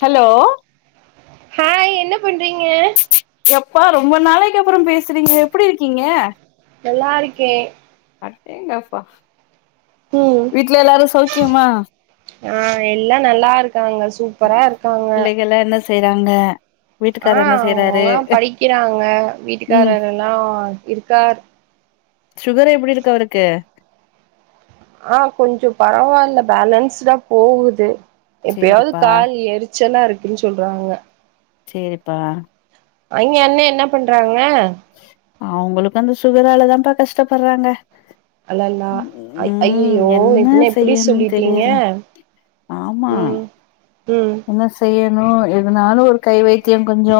Hello hi என்ன பண்றீங்க எப்பா ரொம்ப நாளைக்கு அப்புறோ பேசுறீங்க எப்டி இருக்கீங்க நல்லா இருக்கே அடேங்கப்பா ம் வீட்ல எல்லாரு சௌக்கியமா ஆ எல்லா நல்லா இருக்காங்க சூப்பரா இருக்காங்க பிள்ளைகள்லா என்ன செய்றாங்க ஆ வீட்டுக்காரு என்ன செய்றாரு அவங்கல்லா படிக்கிறாங்க ம் வீட்டுக்காரர் எல்லா இருக்கார் சுகர் எப்டி இருக்கு அவருக்கு ஆ கொஞ்ச பரவால்ல பேலன்ஸ்டா போகுது எப்பயாவது சேரிப்பா கால் எரிச் ச்சலா இருக்குன்னு சொல்றாங்க செரிப்பா அங்கே அண்ணே என்ன பண்றாங்க அவுங்களுக்கு அந்த சுகராலதாப்பா கஷ்டப்படுறாங்க அல்லல்லா ஐ ம் ஐயயோ என்ன இப்புடி செய்யணுன் சொல்லிட்டீங்க தெரியல ஆமா ம் ம் என்ன செய்யணு எதுனாலு ஒரு கை வைத்தியோ கொஞ்சோ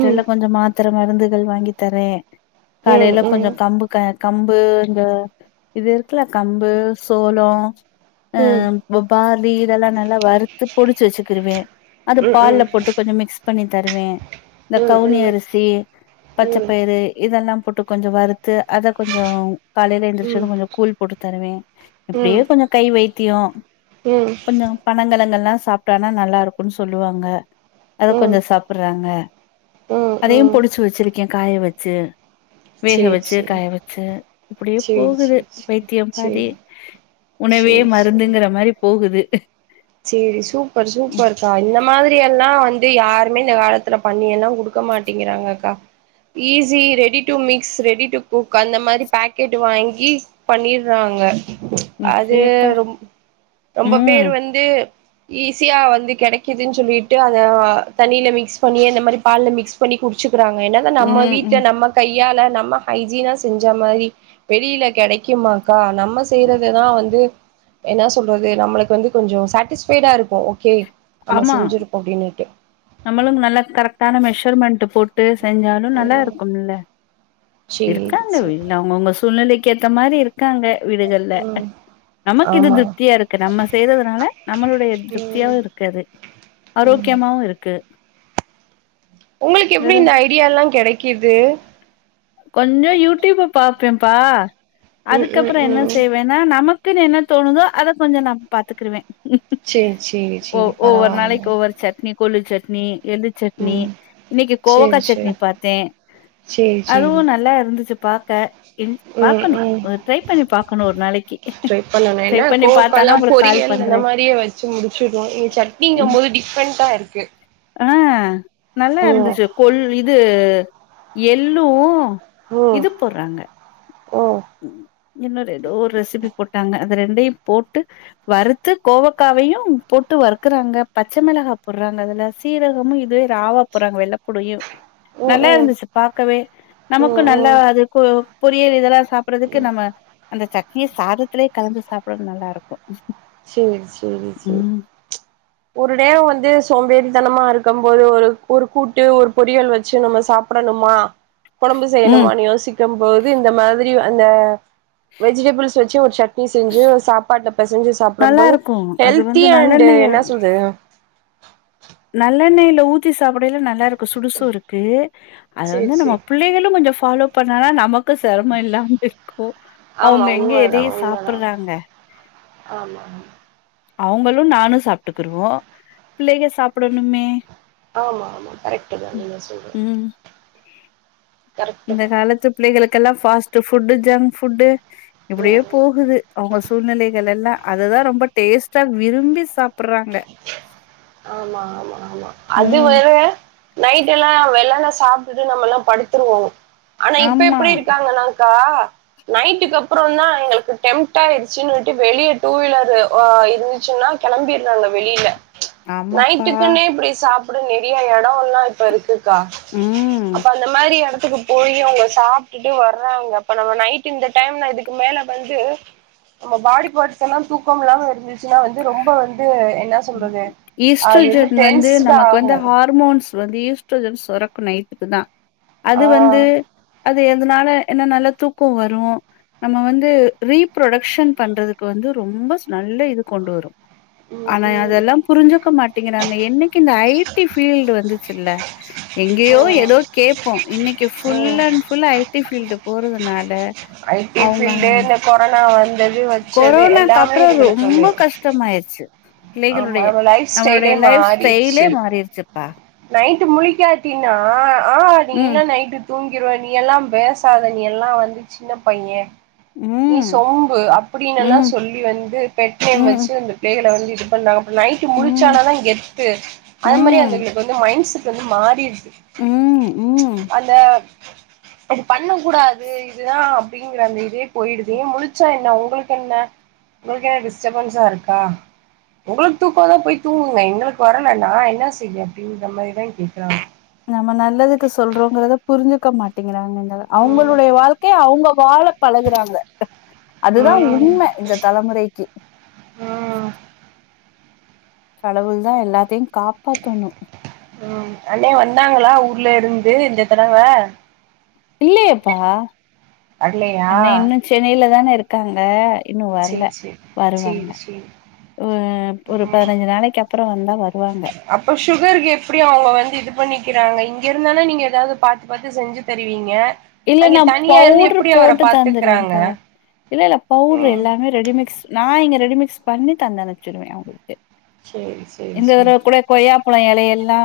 ம் கொஞ்ச மாத் த்தர மருந்துகள் வாங்கி தரே ம் காலைல கொஞ்சோ ம் ம் கம்பு க கம்பு இங்க இது இருக்குல்ல கம்பு சோளோ ம் இப்போ பார்லி இதெல்லா நல்லா வறுத்து பொடிச்சு வச்சுக்குருவ அந்த ம் பால்ல ம் போட்டு கொஞ்ச மிக்ஸ் பண்ணி தருவே இந்த கவுனி ம் அரிசி ம் பச்சைப்பயிறு இதெல்லா போட்டு கொஞ்ச வரு து அத கொஞ்சோ காலைல எழுந்திரிச்சது கொஞ்சோ கூழ் போட்டு தருவ ம் ம் இப்டியே கொஞ்சோ கை வைத்தியோ ம் பனங்கெலகல்லா சாப்டானா நல்லா இருக்குனு சொல்லுவாங்க அத ம் கொஞ்சோ சாப்றாங்க ம் அதையு ம் பொடிச்சு வச்சிருக்கே காய வச்சி வேக சேரி வச்சு சேரி காய வச்சு இப்டியே சேரி போகுது சேரி சேரி வைத்தியம் சேரி பாதி உணவே சேரி சேரி மருந்துங்கிற மாரி போகுது சேரி சூப்பர் சூப்பர்க்கா இந்த மாதிரி எல்லா வந்து யாருமே இந்த காலத் காலத்தில பண்ணி எல்லா குடுக்க மாட்டேங்கிறாங்க கா easy ready to mix ready to cook அந்த மாரி பேக்கெட்டு வாங்கி பண்ணிறாங்க அது இட்லியப்பா ரொம் ரொம்ப ம் பேர் வந்து ஈஸியா வந்து கிடைக்குதுன் சொல்லிட்டு அத தண்ணில மிக்ஸ் பண்ணி இந்த மாரி பால்ல மிக்ஸ் பண்ணி குடுச்சிக்கிறாங்க என்னதா நம்ம ம் வீட்ல ம் நம்ம கையால நம்ம ஹைஜீனா செஞ்ச மாரி வெளில கெடைக்குமாக்கா நம்ம செய்யறதுதா வந்து என்ன சொல்றது நம்மளுக்கு வந்து கொஞ்சோ சாட்டிஸ்ஃபைடா இருக்கு ஓகே நம்ம ஆமா செஞ்சிருப்போ அப்டின்னுட்டு நம்மளும் நல்ல கரெக்டான மெஷர்மெண்ட்டு போட்டு செஞ்சா இன்னு நல்லா ம் இருக்குமல்ல சேரி இருக்காங்க சேரி வீ அவங்கவுங்க சூழ்நிலைக்கு ஏத்த மாரி இருக் காங்க வீடுகள்ல ம் நமக்கு இது ஆமா திருப்தியா இருக்கு நம்ம செய்றதுனால நம்மளுடைய ம் திருப்தியாவு இருக் கது ம் ஆரோக்கியமாவு இருக்கு உங்களுக்கு எப்டி வேற இந்த ஐடியால்லா கெடைக்குது கொஞ்சோ யூடியூப்ப பாப்பேம்ப்பா ம் ம் அதுக்கப்புற என்ன ம் செய்வ நா நமக்குன்னு என்ன தோணுதோ அத கொஞ்சோ நா பாத்துகிருவ சேரி சேரி ஓ சேரி ஓவ்வொரு பரவால்ல நாளைக்கு ஓவ்வொர் சட்னி கொள்ளு சட்னி எள்ளு சட்னி ம் இன்னைக்கு கோவக்கா சேரி சட்னி சேரி பாத்த சேரி அதுவு சேரி நல்லா இருந்துச்சி பாக்க இன்ஸ் ம் பாக்கணு ம் அ ட்ரைப் பண்ணி பாக்கணு ஒரு நாளைக்கு ட்ரைப் பண்ணி பாத் அப்போல்லா பொரியல் இந்த மாரியே வச்சி முடிச்சுடுவோ இங்க சட்னிங்கு ம். போது டிஃப்ரெண்டா இருக்கு ஆ நல்லா ம் இருந்துச்சு கொள் இது எள்ளு இது போறாங்க ஓ இன்னொரு ஏதோ ஒரு ரெசிபி போட்டாங்க அது ரெண்டையு போட்டு வறுத்து கோவக்காவையு போட்டு வறுக்குறாங்க பச்ச மிளகாய் போடுறாங்க அதுல சீரகமும் இது ஆவா போறாங்க வெள்ளப்பூண்டையு ம் நல்லா ம் இருந்துச்சு பாக்கவே நமக்கு ம் நல்லா ம் அது கு பொறியல் இதெல்லா சாப்றதுக்கு நம்ம அந்த ச ட்னிய சாதத்துலயே கலந்து சாப்பிட நல்லா இருக்கு செரி செரி செரி ம் ஒரு நேரோ வந்து சோம்பேறித்தனமா இருக்கம் போது ஒரு ஒரு கூட்டு ஒரு பொறியல் வச்சு நம்ம சாப் படணுமா கொழம்பு ம் செய்யணுமானு யோசிக்கம் போது இந்த மாதிரி அந்த வெஜிடபிள்ஸ் செச்ச ஒரு சட் னி செஞ்சு சாப்பாடுல பெசஞ்சு சாப்டம் நல்லா போது இருக்கு அது வந்து ஹெல்த்தி அண்ட் நல்லெண்ணெய என்ன சொல்றது நல்லெண்ணெயில ஊத்தி சாப்பிடைல நல்லா இருக் கு சுடு சோறுக்கு அத சேரி வந்து நம்ம சேரி புள்ளைங்களு கொஞ்சோ ஃபாலோ பண்ணாதா நமக் கு செரமமு இல்லாம இருக்கு ஆமா அவுங்க எங்க உண்மதா எதையு உண்மதா சாப்பிற்றாங்க ஆமா அவுங்களு நானு சாப்ட்டுக்கிருவோ பிள்ளைக சாப்பிடணுமே ஆமா ஆமா கரெக்டுதா நீங்க சொல்றது ம் கரெக்ட்டு இந்த தா காலத்து புள்ளைகளுக்கெல்லா ஃபாஸ்ட்டு ஃபுட்டு ஜங்க் ஃபுட்டு ம் இப்படியே ம் போகுது அவுங்க சூழ்நிலைகள் எல்லா அதுதா ரொம்ப டேஸ்டா விரும்பி சாப் ஆமா ஆமா ஆமா அது ம் வேற நைட் எல்லா வெள்ளன சாப்டுட்டு நம்மெல்லா படுத்துருவோ ஆனா இப்ப ஆமா எப்பிடி இருக்காங்கானா கா நைட்டுக்கு அப்புறோந்தா எங்களுக்கு டெம்ட் ஆயிடுச்சினிட்டே வெளிய டூவீலர் ஓ இரு ந்திச்சுனா கெளம்பிர்றாங்க வெளியில ஆமாப்பா நைட்டுக்குன்னே இப்படி சாப் பிட நெறிய எடோ எல்லா இப்ப இருக்குக்கா ம் அப்ப அந்த மாரி எடத்துக்கு போயி அவுங்க சாப்ட்டுட்டு வறாங்க அப்ப நம்ம நைட் இந்த டைம்ல இதுக்கு மேல வந்து நம்ம பாடி பாட்ஸ் எல்லா தூக்கம் இல்லாம இருந்துச்சுன்னா வந்து ரொம்ப வந் ஈஸ்ட்ரோஜென் வந்து டென்ஸ்டு நமக்கு ஆகு வந்து ஹா ர்மோன்ஸ் வந்து ஈஸ்ட்ரோஜன் சொரக்கு நைட்டுக்குதா அது ஆ வந்து அது எதுனால ஏனா நல்லா தூக்கோ வரு நம்ம வந்து ரீ புரொடக்ஷன் பண்றதுக்கு வந்து ரொம்ப ச நல்ல இது கொண்டு வரு ம் ஆனா ம் அதெல்லாம் புரிஞ்சுக்க மாட்டேங்கிறாங்க என்னைக்கு இந்த ஐ டி ஃபீல்டு வந்துச்சுல்ல எங்கேயோ ம் எதோ கேப்போ இன்னைக்கு ஃபுல் ம் அண் ஃபுல் ஐடி ஃபீல்டு போறதுனால ஐடி அவங்க ஃபீல்டு இந்த கொரோனா வந்தது வச்சது எல்லாமே இதுங்களுக்கு ஒன்னு சமாயிருச்சு பிள்ளைகளுடைய லைஃப் நம்மளுடைய ஸ்டைலே லைஃப் ஸ்டைலே மாறிடுச்சு மாறிருச்சுப்பா நைட்டு முழிக்காட்டீனா ஆ நீ ம், இல்ல நைட்டு தூங்கிடுவ நீ எல்லாம் பேசாத நீ எல்லா வந்து சின்ன பைய நீ ம், சொம்பு அப்படின்னெல்லா ம், சொல்லி வந்து பெட் நேம் ம், வெச்சு வந்து பிள்ளைகள வந்து இது பண்ணாங்க அப்ற நைட்டு ம், முழிச்சானாதா கெத்து அது மாரி அந்த ம், இந்த மைண் செட் வந்து மாறிற்து ம், ம். அந்த அது பண்ண கூடாது இதுதா அப்டிங்கிற அந்த இதே போயிடுது ஏ முழுச்சா என்னா உங்களுக்கென்ன உங்களுக் ஏ டிஸ்டப்பன்ஸா இருக்கா உங்களுக்கு தூக்கோ வந்தா போய் தூங்குங்க எங்களுக்கு வரல நா என்ன செய்ய அப்டின்ற மாரிதா கேக்குறாங்க நாம நல்லதுக்கு சொல்றோங்கிறத புரிஞ்சுக்க மாட் டிங்கிறாங்கங்க ம் அவங்களுடைய வாழ்க்கைய அவுங்க வாழ பழகுறாங்க அதுதா ம் உண்ம இந்த தலமுறைக்கு ம் கடவுள் தா எல்லாத்தியு காப்பாத்தணு ம் அண்ணே வந்தாங்களா ஊர்ல இருந்து இந்த தடவ இல்லையேப்பா வரலையா அண்ணே இன்னு சென்னையில தான இருக்காங்க இன்னு வரல சேரி சேரி வருவாங்க சேரி சேரி ஒ அ ஒரு ம் பதினஞ்சு நாளைக்கு அப் பறோ வந்தா வருவாங்க அப்ப சுகருக்கு எப்டி அவுங்க வந்து இது பண்ணிக்கிறாங்க இங்க இருந்தான நீங்க எதாவ்து பாத்து பாத்து செஞ்சு தருவீங்க இல்ல அங்க நா தனியா இருந்து பவுட்ரு எப்டி அவர போட்டு பாத்துக்கறாங்க தந்துருவேம்பா இல்ல இல்ல பவுட்ரு ம் எல்லாமே ரெடிமிக்ஸ் நா இங்க ரெடிமிக்ஸ் பண்ணி தந்து அனுப்ச்சுருவ அவுங்ளுக்கு சேரி சேரி இந்த சேரி தடவ கூட கொய்யாப்பழோ எலையெல்லா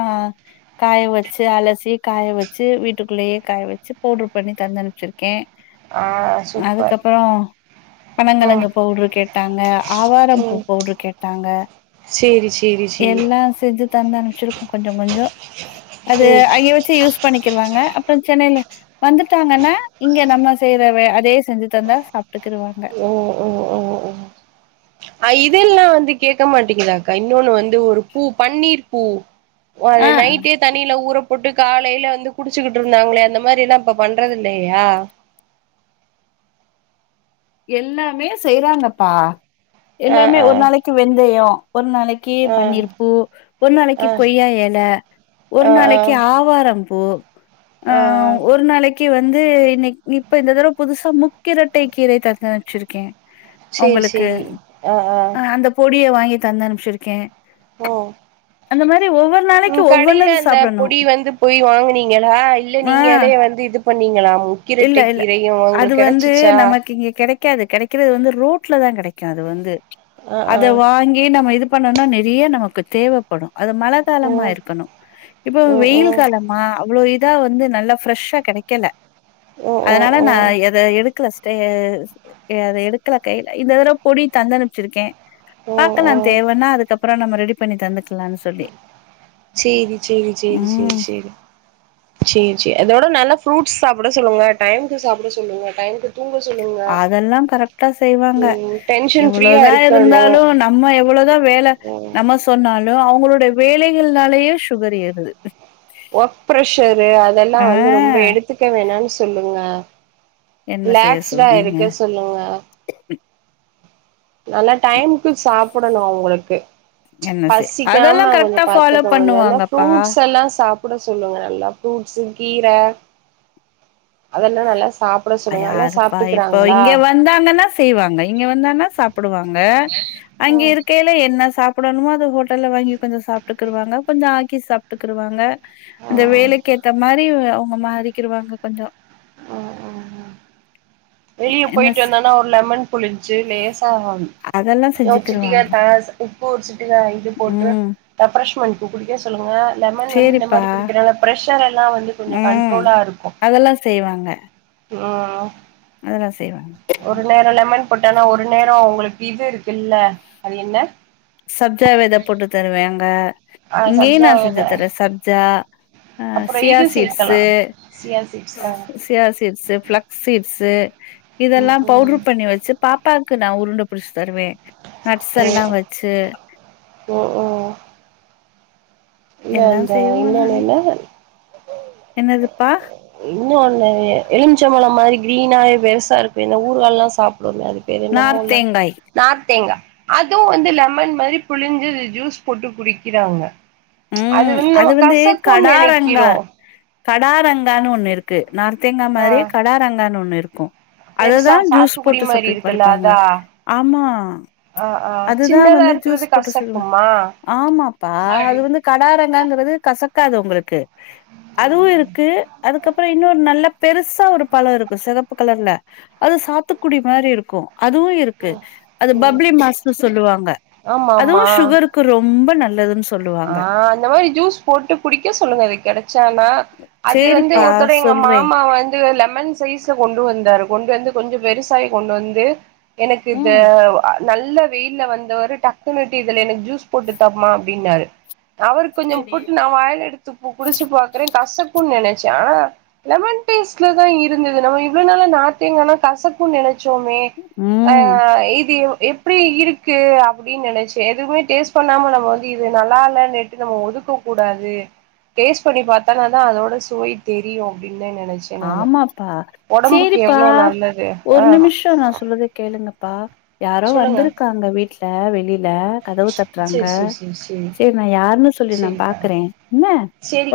காய வச்சு அலசி காய வச்சு வீட்டுக்குள்ளயே காய வச்சு பவுடர் பண்ணி தந்தனுப்ச்சிருக்கே ஆ சூப்பர் அதுக்கப்பறோ ம் பனங்கிழங்கு பவுட்ரு கேட்டாங்க ஆவாரம்பூ ம் பவுட்ரு கேட்டாங்க சேரி சேரி சேரி எல்லா செஞ்சு தந்தனுப்ச்ருக்கோ கொஞ்சோ கொஞ்சோ அது ம் அய்ங்க வச்சு யூஸ் பண்ணிக்கிருவாங்க அப்றோ சென்னைல வந்துட்டாங்கன்னா இங்க நம்ம செய்ற வே அதையே செஞ்சு தந்தா சாப்ட்டுக்குருவாங்க ஒ ஒ ஒ ஒ அ இதெல்லா வந்து கேக்க மாட்டீங்குதாக்கா இன்னொன்னு வந்து ஒரு பூ பன்னீர் பூ ஓ அது ஆ நைட்டே தண்ணீல ஊறப்போட்டு காலைல வந்து குடிச்சுக்கிட்டு இருந்தாங்ளே அந்த மாரி எல்லா இப்ப பண்றதில்லையா எல்லாமே செய்றாங்கப்பா ஆ எல்லாமே ஆ ஒரு நாளைக்கு வெந்தயோ ஒரு நாளைக் கி ஆ பன்னீர் பூ ஒரு ஆ நாளைக்கு கொய்யா எல ஒரு ஆ ஆ நாளைக்கு ஆவாரம் பூ ஆ ஒரு நாளைக்கு வந்து இன்னைக் இப்ப இந்த தரவ புதுசா மு க்கிரட்டை கீரை தந்து அம்ச்சிருக்க சேரி அவுங்களுக்கு சேரி ஆ ஆ அ அந்த பொடிய வாங்கி தந்தனுப்ச்சிருக்கே ஓ அந்த மாரி ஒவ்வொ ம் கடைல அந்த பொடி வந்து போய் வாங்கனீங்களா இல்ல ஆ நீங்களே வந்து இது பண்ணீங்களா மு இல்ல இல்ல அது வந்து நமக்கு இங்க கெடை க்காது கெடைக்கிறது வந்து ரோட்லதா கெடைக்கு அது வந்து ஆ அத ஆ வாங்கி நம்ம இது பண்ணோனா நெறைய நமக்கு தேவப்படு அது மழ ஓ காலமா இருக்கணு இப்போ ஓ ஓ வெயில் காலமா அவ்ளோ இ தா வந்து நல்லா ஃப்ரெஷ்ஷா கெடைக்கல ஓ அதனால ஓ நா ஓ எ அத எடுக்கல ஸ்டே அத எடுக்கல கைல இந்த தடவ பொடி தந்தனுப்ச்சிருக்கே ஓ பாக்கலா ஓ தேவன்னா அதுக்கப்புறோ நம்ம ரெடி பண்ணி தந்துக் சேரி சேரி சேரி சேரி ம் சேரி சேரி சே அதோட நல்லா ஃப்ரூட்ஸ் சாப்பட சொல்லுங்க டைம்க்கு சாப்பட சொல்லுங்க டைம்க்கு அதெல்லா கரெக்டா செய்வாங்க ம் டென்ஷன் ஃப்ரீயா எவ்ளோதா இருக்கணு இருந்தாலு நம்ம எவ்ளோதா வேல ம் நம்ம சொன்னாலு அவுங்களோட வேலைகள்னாலயே சுகர் ஏறுது ஒர்க் ப்ரஷரு அதெல்லா ஆ வந்து ரொம்ப எடுத்துக்க வேணானு சொல்லுங்க என்ன செய்ய ரிலாக்ஸ்டா சொல்றீங்க இருக்க சொல்லுங்க நல்லா டைம்க்கு சாப்படணு அவுங்களுக்கு என்ன செய் அதெல்லா பசிக்காம கொஞ்சோ கரெக்டா ஃபாலோ பாத்துக்கோங்க இல்லனா பண்ணுவாங்கப்பா ஃப்ரூட்ஸ் எல்லா சாப் புட சொல்லுங்க நல்லா ஃப்ரூட்ஸ்ஸு கீர அதெல்லா நல்லா சாப் பட சொல்லுங்க அதல்லா யாருப்பா இப்போ சாப்ட்டுக்கறாங்களா இங்க வந்தாங்கன்னா செய்வாங்க இங்க வந்தானா சாப்புடுவாங்க அங்க ஓ இருக்கைய் லே என்ன சாப்படணுமோ அத ஹோட்டல்ல வாங்கி கொஞ்ச சாப்ட்டுக்குருவங்க கொஞ்சோ ஆக்கி சாப்ட்டுக்குருவாங்க ஆ ஆ அந்த ஆ வேலைக்கு ஏத்த மாரி அவுங்க மாறிக்கிருவாங்க கொஞ்சோ ஆ ஆமா வெளிய என்ன போயிட்டு செ வந்தனா ஒரு லெமன் புளிஞ்சு லேசா அதெல்லா ஒரு சிட்டிங்க செஞ்சுக்கிருவாங்க தஸ் உப்பு ஒரு சிட்டிங்க இது போட்டு ம் ரெஃப்ரஷ்மெண்ட்கு குடிக்க சொல்லுங்க லெமன் வந்து இந்த சேரிப்பா மாரி குடிக்கிறனால ஃப்ரெஷர் எல்லா வந்து கொஞ்சோ ம் கண்ட்ரோலா இருக்கும் அதெல்லா செய்வாங்க ம் அதெல்லா செய்வாங்க ஒரு நேரோ லெமன் போட்டானா ஒரு நேரோ உங்களுக்கு இது இருக்குல்ல அது என்ன சப்ஜாவ வெத போட்டு தருவேங்க ஆ இங்கயும் சப்ஜா நா செஞ்சு வித தரே சப்ஜா ஆ அப்புறோ சியா இது சேக்கலா சீட்ஸு சியா சீட்ஸ் ஆ சியாசீட்ஸ் பளக் சீட்ஸு ம் இதெல்லாம் பவுடரு ம் பண்ணி வச்சு பாப்பாக்கு நா உருண்ட புடிச்சு தருவே நட்ஸ் எல்லா வச்சு ஓ இல்ல எல்லா அந்த செய்வோ இன்னன்ன நாங்க என்ன என்னதுப்பா இன்னொன்னு எலுமிச்சம்பழோ மாரி கிரீனாே பெருசா இருக்குமே இந்த ஊருகால்லா சாப்பிடுவோமே பேரு என்னமோல்ல நார்த்தேங்காய் நார்த்தேங்கா அதுவும் வந்து லெமன் மாரி புழிஞ்சு ஜூஸ் போட்டு குடிக்கிறாங்க ம் நம்ம அது வந்து கசக்குன்னு கடாரங்கா நெனைக்கிறோ கடா ரங்கான்னு ஒண்ணு இருக்கு நார்த்தங்கா ஆ மாரியே கடா ரங்கான்னு ஒண்ணு இருக்கும் பெருசா அததான் ஜூஸ் சாத்துக்குடி போட்டு மாரி சாப்பிட்டு இருக்குல்ல பறிப்பாங்க அதா ஆமா ஆ ஆ அதுதா சின்னதா வந்து ஜூஸ் இருக்கிறது போட்டு சொல்லுவன் கசக்குமா ஆமாப்பா அது வந்து கடாரங்காங்கிறது கசக்காது உங்களுக்கு அதுவும் இருக்கு அதுக்கப்பறோ இன்னொரு நல்ல பெருசா ஒரு பழம் இருக்கும் சிகப்பு கலர்ல அது சாத்துக்குடி மாதிரி இருக்கும் அதுவும் இருக் இருக்கு ம் அது ம் பப்ளி மாஸ் சொல்லுவாங்க ஆமா ஆமா அதுவும் சுகருக்கு ரொம்ப நல்லதுன்னு சொ ஆ அந்த மாரி ஜூஸ் போட்டு குடிக்க சொல்லுங்க அது கெடைச்சானா அது வந்து சேரிப்பா ஒருத்தட எங்க சொல்றே மாமா வந்து லெமன் சைஸ்ல கொண்டு வந்தாரு கொண்டு வந்து கொஞ்சம் பெருசாயி கொண்டு வந்து எனக்கு இது ம் நல்ல வெயில்ல வந்தவரு டக்குனுுட்டு இதுல எனக்கு ஜூஸ் போட்டு தாம்மா அப்டின்னாரு அவருக்கு கொஞ்சோ சேரி போட்டு நா வாயல் எடுத்து குடிச்சு பாக்குறே கஷக்குன்னு நெனைச்சே லெமன் டேஸ்ட்லதா இருந்தது நம்ம இவ்வளவு நாளா நாத்தேங்கான்னா கசக்குன்னு நெனைச்சோமே ம் ஆ இது எப்டி இருக்கு அப்டின்னு நெனைச்சே எதுவுமே டேஸ்ட் பண்ணாம நம்ம வந்து இது நல்லால நேட்டு நம்ம ஒதுக்க கூடாது டேஸ்ட பண்ணி பாத்தால தா அதோட சுவை தெரியு அப்படனு நெனைச்சு ஆமாப்பா சேரிப்பா நல்லது ஆ ஒரு நிமிஷோ நா சொல்றத கேளுங்கப்பா யாரோ சொல்லுங்க வந்திருக்காங்க வீட்டுல வெளிய ல்ல கதவு தட்டுறாங்க சேரி சேரி சேரி சேரி சரி நா யாருன்னு சொல்லி நா சேரிக்கா பாக்குறே என்ன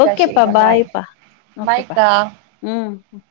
ஓகேப்பா பாய்ப்பா ஓகேப்பா மைக்கா ம்